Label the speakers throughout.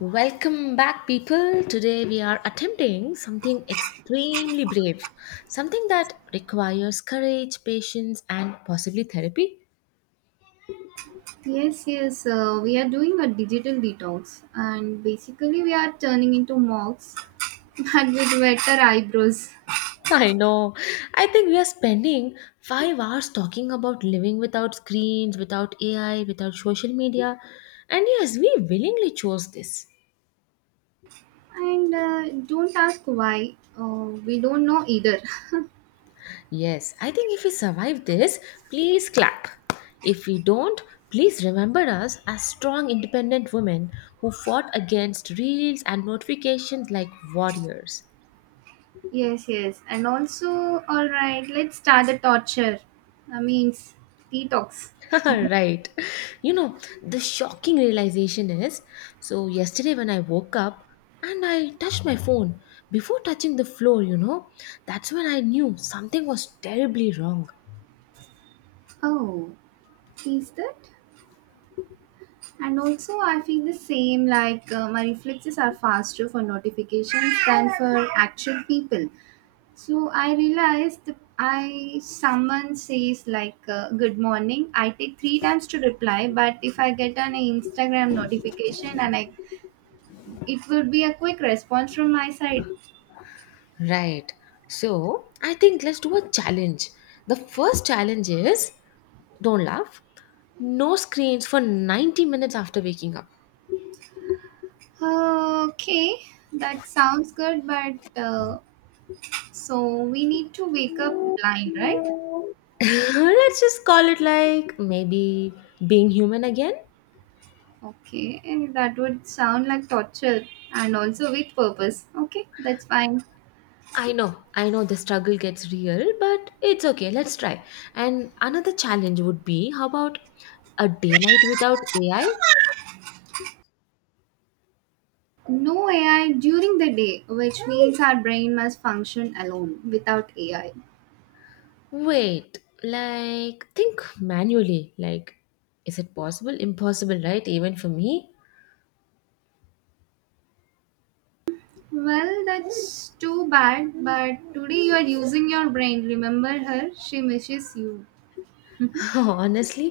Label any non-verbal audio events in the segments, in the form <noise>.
Speaker 1: Welcome back, people. Today we are attempting something extremely brave, something that requires courage, patience, and possibly therapy.
Speaker 2: Yes, yes. We are doing a digital detox, and basically we are turning into monks, <laughs> but with wetter eyebrows.
Speaker 1: <laughs> I know. I think we are spending 5 hours talking about living without screens, without AI, without social media. And yes, we willingly chose this.
Speaker 2: And don't ask why. We don't know either.
Speaker 1: Yes, I think if we survive this, please clap. If we don't, please remember us as strong, independent women who fought against reels and notifications like warriors.
Speaker 2: <laughs> yes, yes. And also, all right. Let's start the torture. I mean, detox.
Speaker 1: <laughs> Right. You know, the shocking realization is so, yesterday when I woke up and I touched my phone before touching the floor, you know, that's when I knew something was terribly wrong.
Speaker 2: Oh, is that? And also, I feel the same. Like my reflexes are faster for notifications than for actual people. So I realized that I someone says like good morning. I take 3 times to reply, but if I get an Instagram notification and I, it will be a quick response from my side.
Speaker 1: Right. So I think let's do a challenge. The first challenge is don't laugh, no screens for 90 minutes after waking up.
Speaker 2: Okay, that sounds good, but so we need to wake up blind, right?
Speaker 1: <laughs> Let's just call it like maybe being human again.
Speaker 2: Okay, and that would sound like torture and also with purpose. Okay, that's fine.
Speaker 1: I know, the struggle gets real, but it's okay, let's try. And another challenge would be, how about a daylight without ai?
Speaker 2: No AI during the day, which means our brain must function alone without AI.
Speaker 1: Wait, like think manually, like is it possible? Impossible, right? Even for me.
Speaker 2: Well, that's too bad, but today you are using your brain. Remember her, she misses you. <laughs>
Speaker 1: <laughs> Honestly,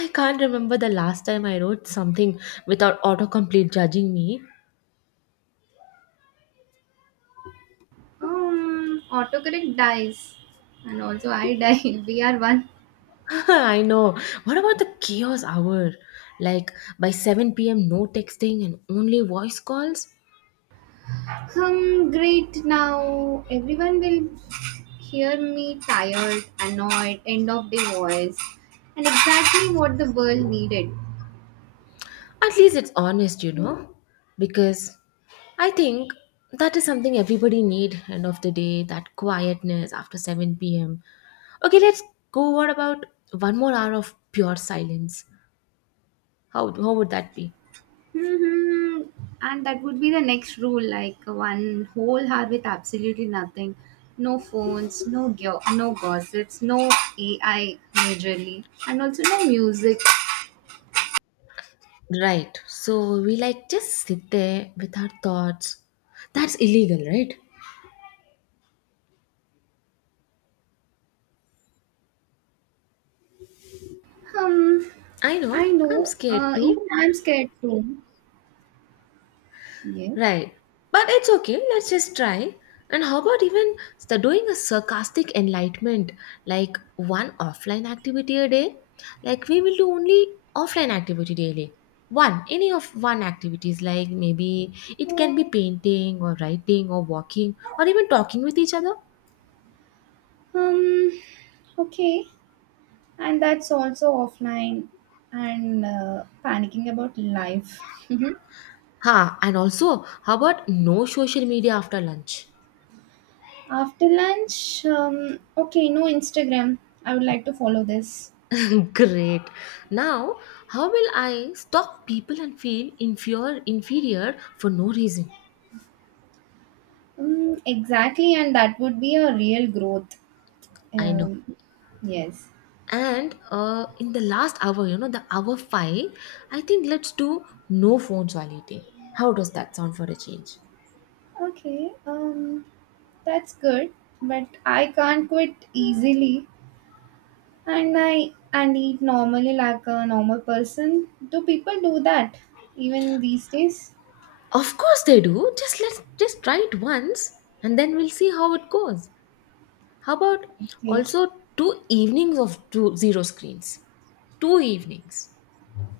Speaker 1: I can't remember the last time I wrote something without autocomplete judging me.
Speaker 2: autocorrect dies, and also I die. <laughs> We are one.
Speaker 1: <laughs> I know. What about the chaos hour? Like by 7 p.m., no texting and only voice calls?
Speaker 2: Great. Now everyone will hear me tired, annoyed, end of the voice, and exactly what the world needed.
Speaker 1: At least it's honest, you know? Because I think that is something everybody need end of the day, that quietness after 7 pm. Okay, let's go. What about one more hour of pure silence? How would that be?
Speaker 2: Hmm And that would be the next rule, like one whole hour with absolutely nothing. No phones, no gossips, no AI majorly, and also no music.
Speaker 1: Right. So we like just sit there with our thoughts. That's illegal, right?
Speaker 2: Um,
Speaker 1: I
Speaker 2: I
Speaker 1: know. I'm
Speaker 2: know.
Speaker 1: scared too.
Speaker 2: Even I'm scared too. Yes.
Speaker 1: Right. But it's okay, let's just try. And how about even doing a sarcastic enlightenment, like one offline activity a day? Like we will do only offline activity daily. One, any of one activities, like maybe it can be painting or writing or walking or even talking with each other.
Speaker 2: Um, okay. And that's also offline and panicking about life. <laughs>
Speaker 1: Ha, and also, how about no social media after lunch?
Speaker 2: After lunch, okay, no Instagram. I would like to follow this.
Speaker 1: <laughs> Great. Now, how will I stalk people and feel inferior for no reason?
Speaker 2: Mm, exactly, and that would be a real growth.
Speaker 1: I know.
Speaker 2: Um, yes.
Speaker 1: And in the last hour, you know, the hour five, I think let's do no phones while eating. How does that sound for a change?
Speaker 2: Okay. That's good, but I can't quit easily, and I and eat normally like a normal person. Do people do that even these days?
Speaker 1: Of course they do. Just let's just try it once, and then we'll see how it goes. How about
Speaker 2: Okay.
Speaker 1: also two evenings of 20 screens, two evenings.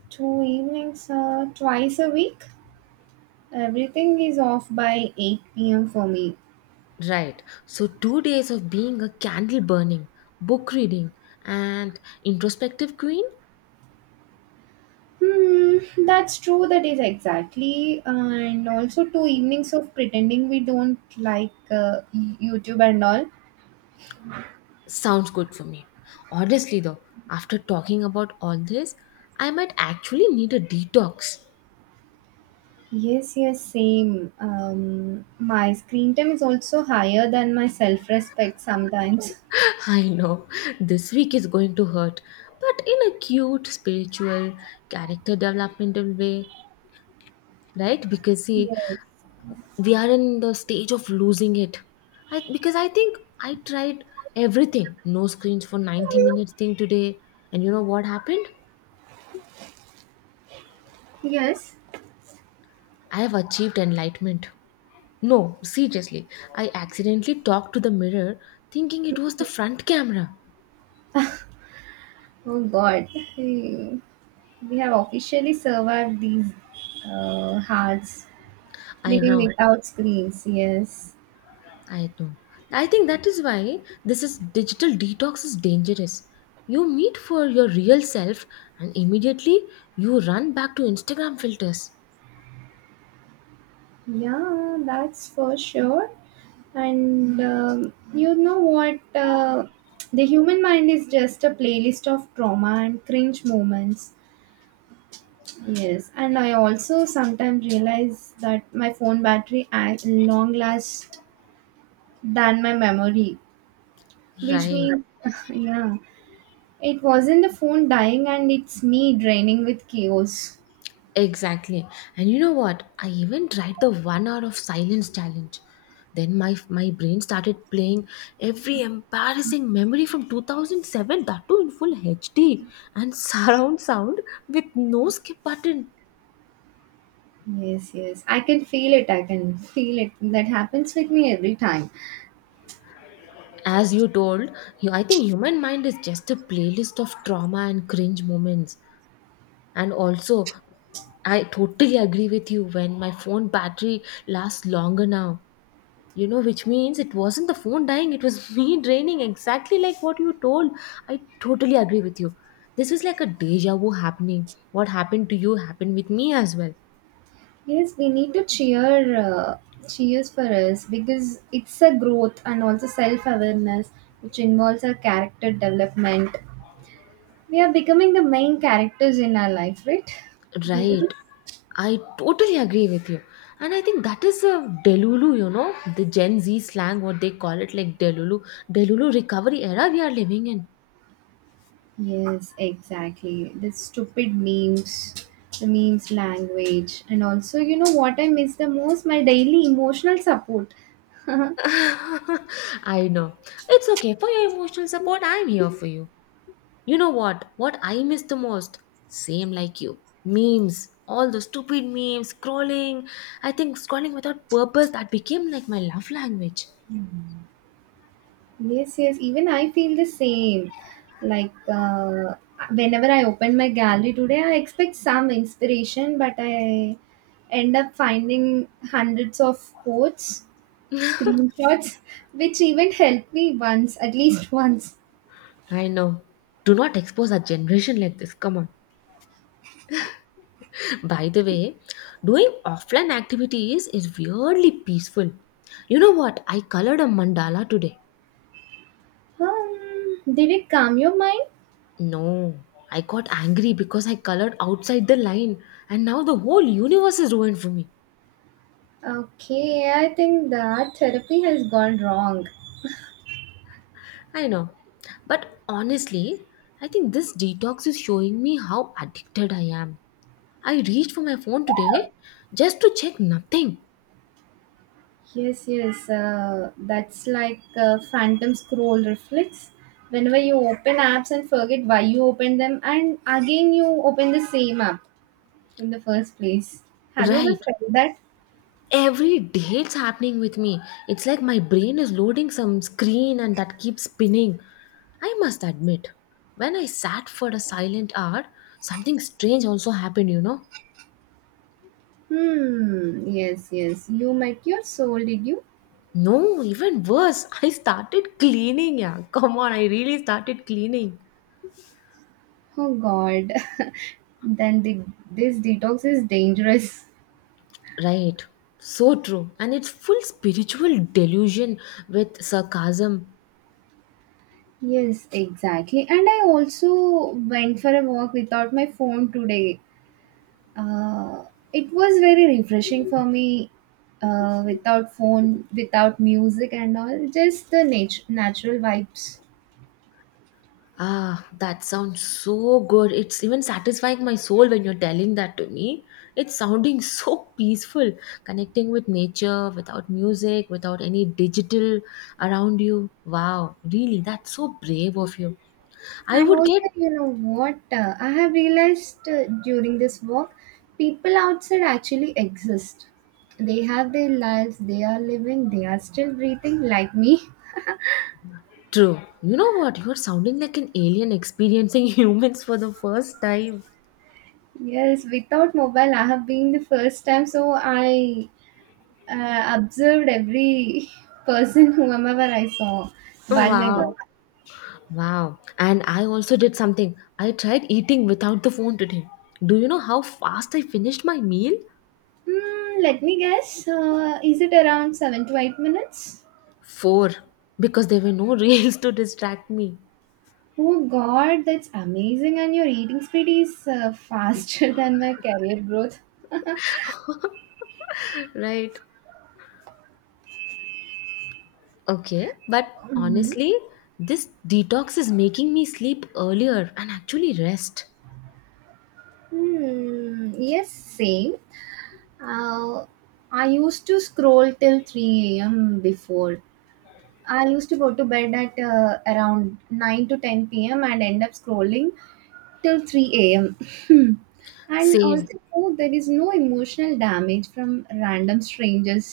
Speaker 2: Two evenings, twice a week. Everything is off by 8 p.m. for me.
Speaker 1: Right. So, 2 days of being a candle burning, book reading, and introspective queen.
Speaker 2: Hmm, that's true. That is exactly, and also two evenings of pretending we don't like YouTube and all.
Speaker 1: Sounds good for me. Honestly, though, after talking about all this, I might actually need a detox.
Speaker 2: Yes, yes, same. My screen time is also higher than my self-respect sometimes.
Speaker 1: <laughs> I know, this week is going to hurt, but in a cute, spiritual, character developmental way, right? Because see,
Speaker 2: Yes.
Speaker 1: we are in the stage of losing it. I, because I think I tried everything, no screens for 90 minutes thing today, and you know what happened?
Speaker 2: Yes.
Speaker 1: I have achieved enlightenment. No, seriously, I accidentally talked to the mirror thinking it was the front camera.
Speaker 2: Oh God. Hmm. We have officially survived these hearts
Speaker 1: I
Speaker 2: living
Speaker 1: know,
Speaker 2: without screens. Yes.
Speaker 1: I know. I think that is why this is digital detox is dangerous. You meet for your real self and immediately you run back to Instagram filters.
Speaker 2: Yeah, that's for sure. And you know what? The human mind is just a playlist of trauma and cringe moments. Yes, and I also sometimes realize that my phone battery act long lasts than my memory, which
Speaker 1: Right.
Speaker 2: means, <laughs> yeah, it wasn't the phone dying and it's me draining with chaos.
Speaker 1: Exactly. And you know what? I even tried the 1 hour of silence challenge. Then my brain started playing every embarrassing memory from 2007, that too in full HD and surround sound with no skip button.
Speaker 2: Yes, yes, I can feel it. I can feel it. That happens with me every time.
Speaker 1: As you told, you, I think human mind is just a playlist of trauma and cringe moments. And also, I totally agree with you when my phone battery lasts longer now. You know, which means it wasn't the phone dying, it was <laughs> me draining, exactly like what you told. I totally agree with you. This is like a deja vu happening. What happened to you happened with me as well.
Speaker 2: Yes, we need to cheer cheers for us because it's a growth and also self awareness, which involves our character development. We are becoming the main characters in our life, right? Due to
Speaker 1: Right.
Speaker 2: this.
Speaker 1: I totally agree with you. And I think that is a Delulu, you know, the Gen Z slang, what they call it, like Delulu, Delulu recovery era we are living in.
Speaker 2: Yes, exactly. The stupid memes, the memes language, and also, you know what I miss the most? My daily emotional support. <laughs>
Speaker 1: <laughs> I know. It's okay. For your emotional support, I'm here for you. You know what? What I miss the most? Same like you. Memes. All the stupid memes, scrolling. I think scrolling without purpose that became like my love language.
Speaker 2: Yes, yes. Even I feel the same. Like whenever I open my gallery today, I expect some inspiration, but I end up finding hundreds of quotes, screenshots, which even helped me once, at least <laughs> once.
Speaker 1: I know. Do not expose our generation like this. Come on. <laughs> By the way, doing offline activities is weirdly peaceful. You know what? I colored a mandala today.
Speaker 2: Did it calm your mind?
Speaker 1: No, I got angry because I colored outside the line, and now the whole universe is ruined for me.
Speaker 2: Okay, I think that therapy has gone wrong.
Speaker 1: I know. But honestly, I think this detox is showing me how addicted I am. I reached for my phone today just to check nothing.
Speaker 2: Yes, yes. That's like phantom scroll reflex. Whenever you open apps and forget why you opened them, and again you open the same app in the first place. Have you ever
Speaker 1: Right.
Speaker 2: felt that?
Speaker 1: Every day it's happening with me. It's like my brain is loading some screen and that keeps spinning. I must admit, when I sat for a silent hour, something strange also happened, you know.
Speaker 2: Hmm. Yes, yes. You met your soul, did you?
Speaker 1: No, even worse, I started cleaning. Yeah, come on, I really started cleaning.
Speaker 2: Oh God. <laughs> then the, this detox is dangerous.
Speaker 1: Right. So true. And it's full spiritual delusion with sarcasm.
Speaker 2: Yes, exactly. And I also went for a walk without my phone today. Uh, it was very refreshing for me without phone, without music and all, just the natural vibes.
Speaker 1: Ah, that sounds so good. It's even satisfying my soul when you're telling that to me. It's sounding <laughs> so peaceful, connecting with nature without music, without any digital around you. Wow, really, that's so brave of you. I
Speaker 2: And
Speaker 1: would
Speaker 2: also,
Speaker 1: get
Speaker 2: you know what, I have realized during this walk, people outside actually exist. They have their lives, they are living, they are still breathing like me.
Speaker 1: true. You know what? You're sounding like an alien experiencing <laughs> humans for the first time.
Speaker 2: Yes, without mobile, I have been the first time, so I observed every <laughs> person, whomever I saw, while my
Speaker 1: Wow.
Speaker 2: walk.
Speaker 1: Wow. And I also did something. I tried eating without the phone today. Do you know how fast I finished my meal?
Speaker 2: Hmm, let me guess. Is it around 7 to 8 minutes?
Speaker 1: Four. Because there were no <laughs> reels to distract me.
Speaker 2: Oh God, that's amazing! And your eating speed is faster <laughs> than my career growth. <laughs>
Speaker 1: Right. Okay. But
Speaker 2: Mhm.
Speaker 1: honestly, this detox is making me sleep earlier and actually rest.
Speaker 2: Hmm. Yes, same. Uh, I used to scroll till 3 a.m. before. I used to go to bed at around 9 to 10 p.m. and end up scrolling till 3 a.m. Hmm. And
Speaker 1: Same.
Speaker 2: also, oh, there is no emotional damage from random strangers.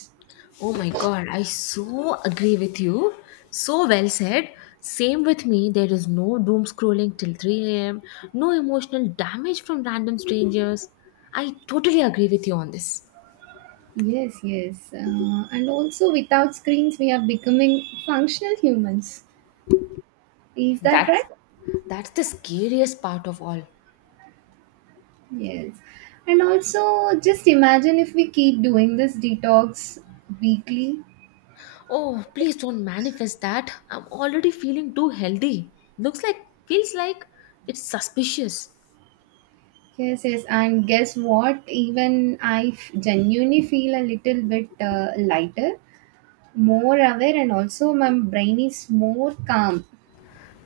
Speaker 1: Oh my God, I so agree with you. So well said. Same with me. There is no doom scrolling till 3 a.m., no emotional damage from random strangers. I totally agree with you on this.
Speaker 2: Yes, yes. And also, without screens, we are becoming functional humans. Is that
Speaker 1: That's
Speaker 2: right?
Speaker 1: that's the scariest part of all.
Speaker 2: Yes. And also, just imagine if we keep doing this detox weekly.
Speaker 1: Oh, please don't manifest that. I'm already feeling too healthy. Looks like, feels like it's suspicious.
Speaker 2: Yes, yes. And guess what? Even genuinely feel a little bit lighter, more aware, and also my brain is more calm.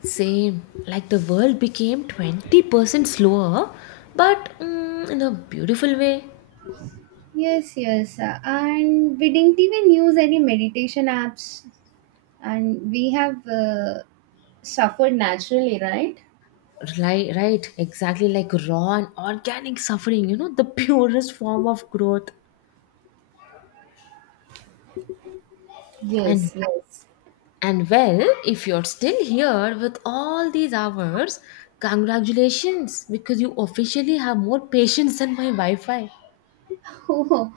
Speaker 1: Same, like the world became 20% slower, but mm, in a beautiful way.
Speaker 2: Yes, yes. And we didn't even use any meditation apps, and we have suffered naturally, right?
Speaker 1: Right, right, exactly like raw and organic suffering, you know, the <laughs> purest form of growth. And
Speaker 2: Yes, yes.
Speaker 1: and well, if you're still here with all these hours, congratulations because you officially have more patience than my Wi-Fi.
Speaker 2: <laughs> Oh,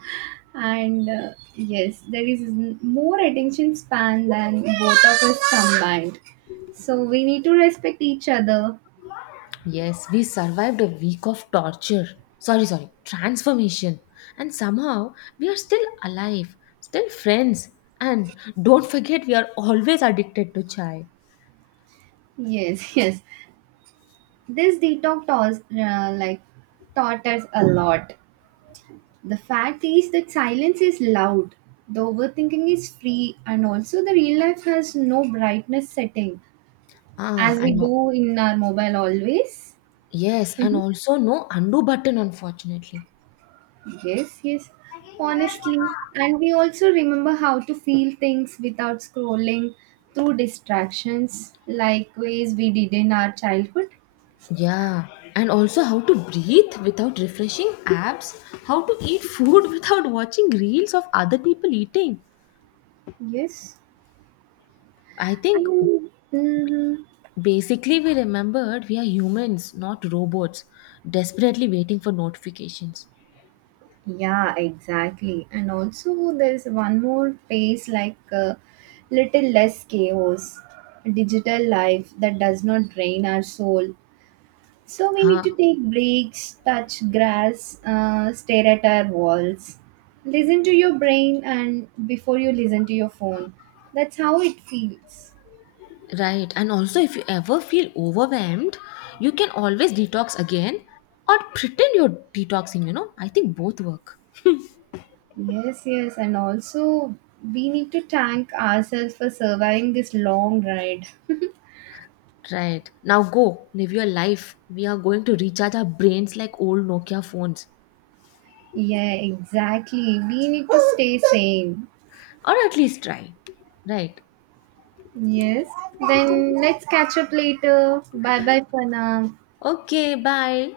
Speaker 2: and yes, there is more attention span than both of us combined. So we need to respect each other.
Speaker 1: Yes, we survived a week of torture. Sorry, transformation. And somehow we are still alive, still friends. And don't forget, we are always addicted to chai.
Speaker 2: Yes, <laughs> yes. This detox taught, taught us a lot. The fact is that silence is loud, the overthinking is free, and also the real life has no brightness setting
Speaker 1: Ah,
Speaker 2: as
Speaker 1: I
Speaker 2: we
Speaker 1: know.
Speaker 2: do in our mobile always.
Speaker 1: Yes, and
Speaker 2: Mhm.
Speaker 1: also no undo button, unfortunately.
Speaker 2: Yes, yes, honestly. And we also remember how to feel things without scrolling through distractions like ways we did in our childhood.
Speaker 1: Yeah, and also how to breathe without refreshing apps, how to eat food <laughs> without watching reels of other people eating.
Speaker 2: Yes.
Speaker 1: I think
Speaker 2: And, mhm.
Speaker 1: basically we remembered we are humans, not robots, desperately waiting for notifications.
Speaker 2: Yeah, exactly. And also, there's one more phase like a little less chaos, digital life that does not drain our soul. So we need
Speaker 1: Huh,
Speaker 2: to take breaks, touch grass, stare at our walls, listen to your brain, and before you listen to your phone. That's how it feels.
Speaker 1: right. And also, if you ever feel overwhelmed, you can always detox again or pretend you're detoxing, you know. I think both work.
Speaker 2: Yes, yes. And also, we need to thank ourselves for surviving this long ride. <laughs>
Speaker 1: Right. Now go, live your life. We are going to recharge our brains like old Nokia phones.
Speaker 2: Yeah, exactly. We need to stay sane.
Speaker 1: Or at least try. Right.
Speaker 2: Yes. Then let's catch up later. Bye bye for now.
Speaker 1: Okay, bye.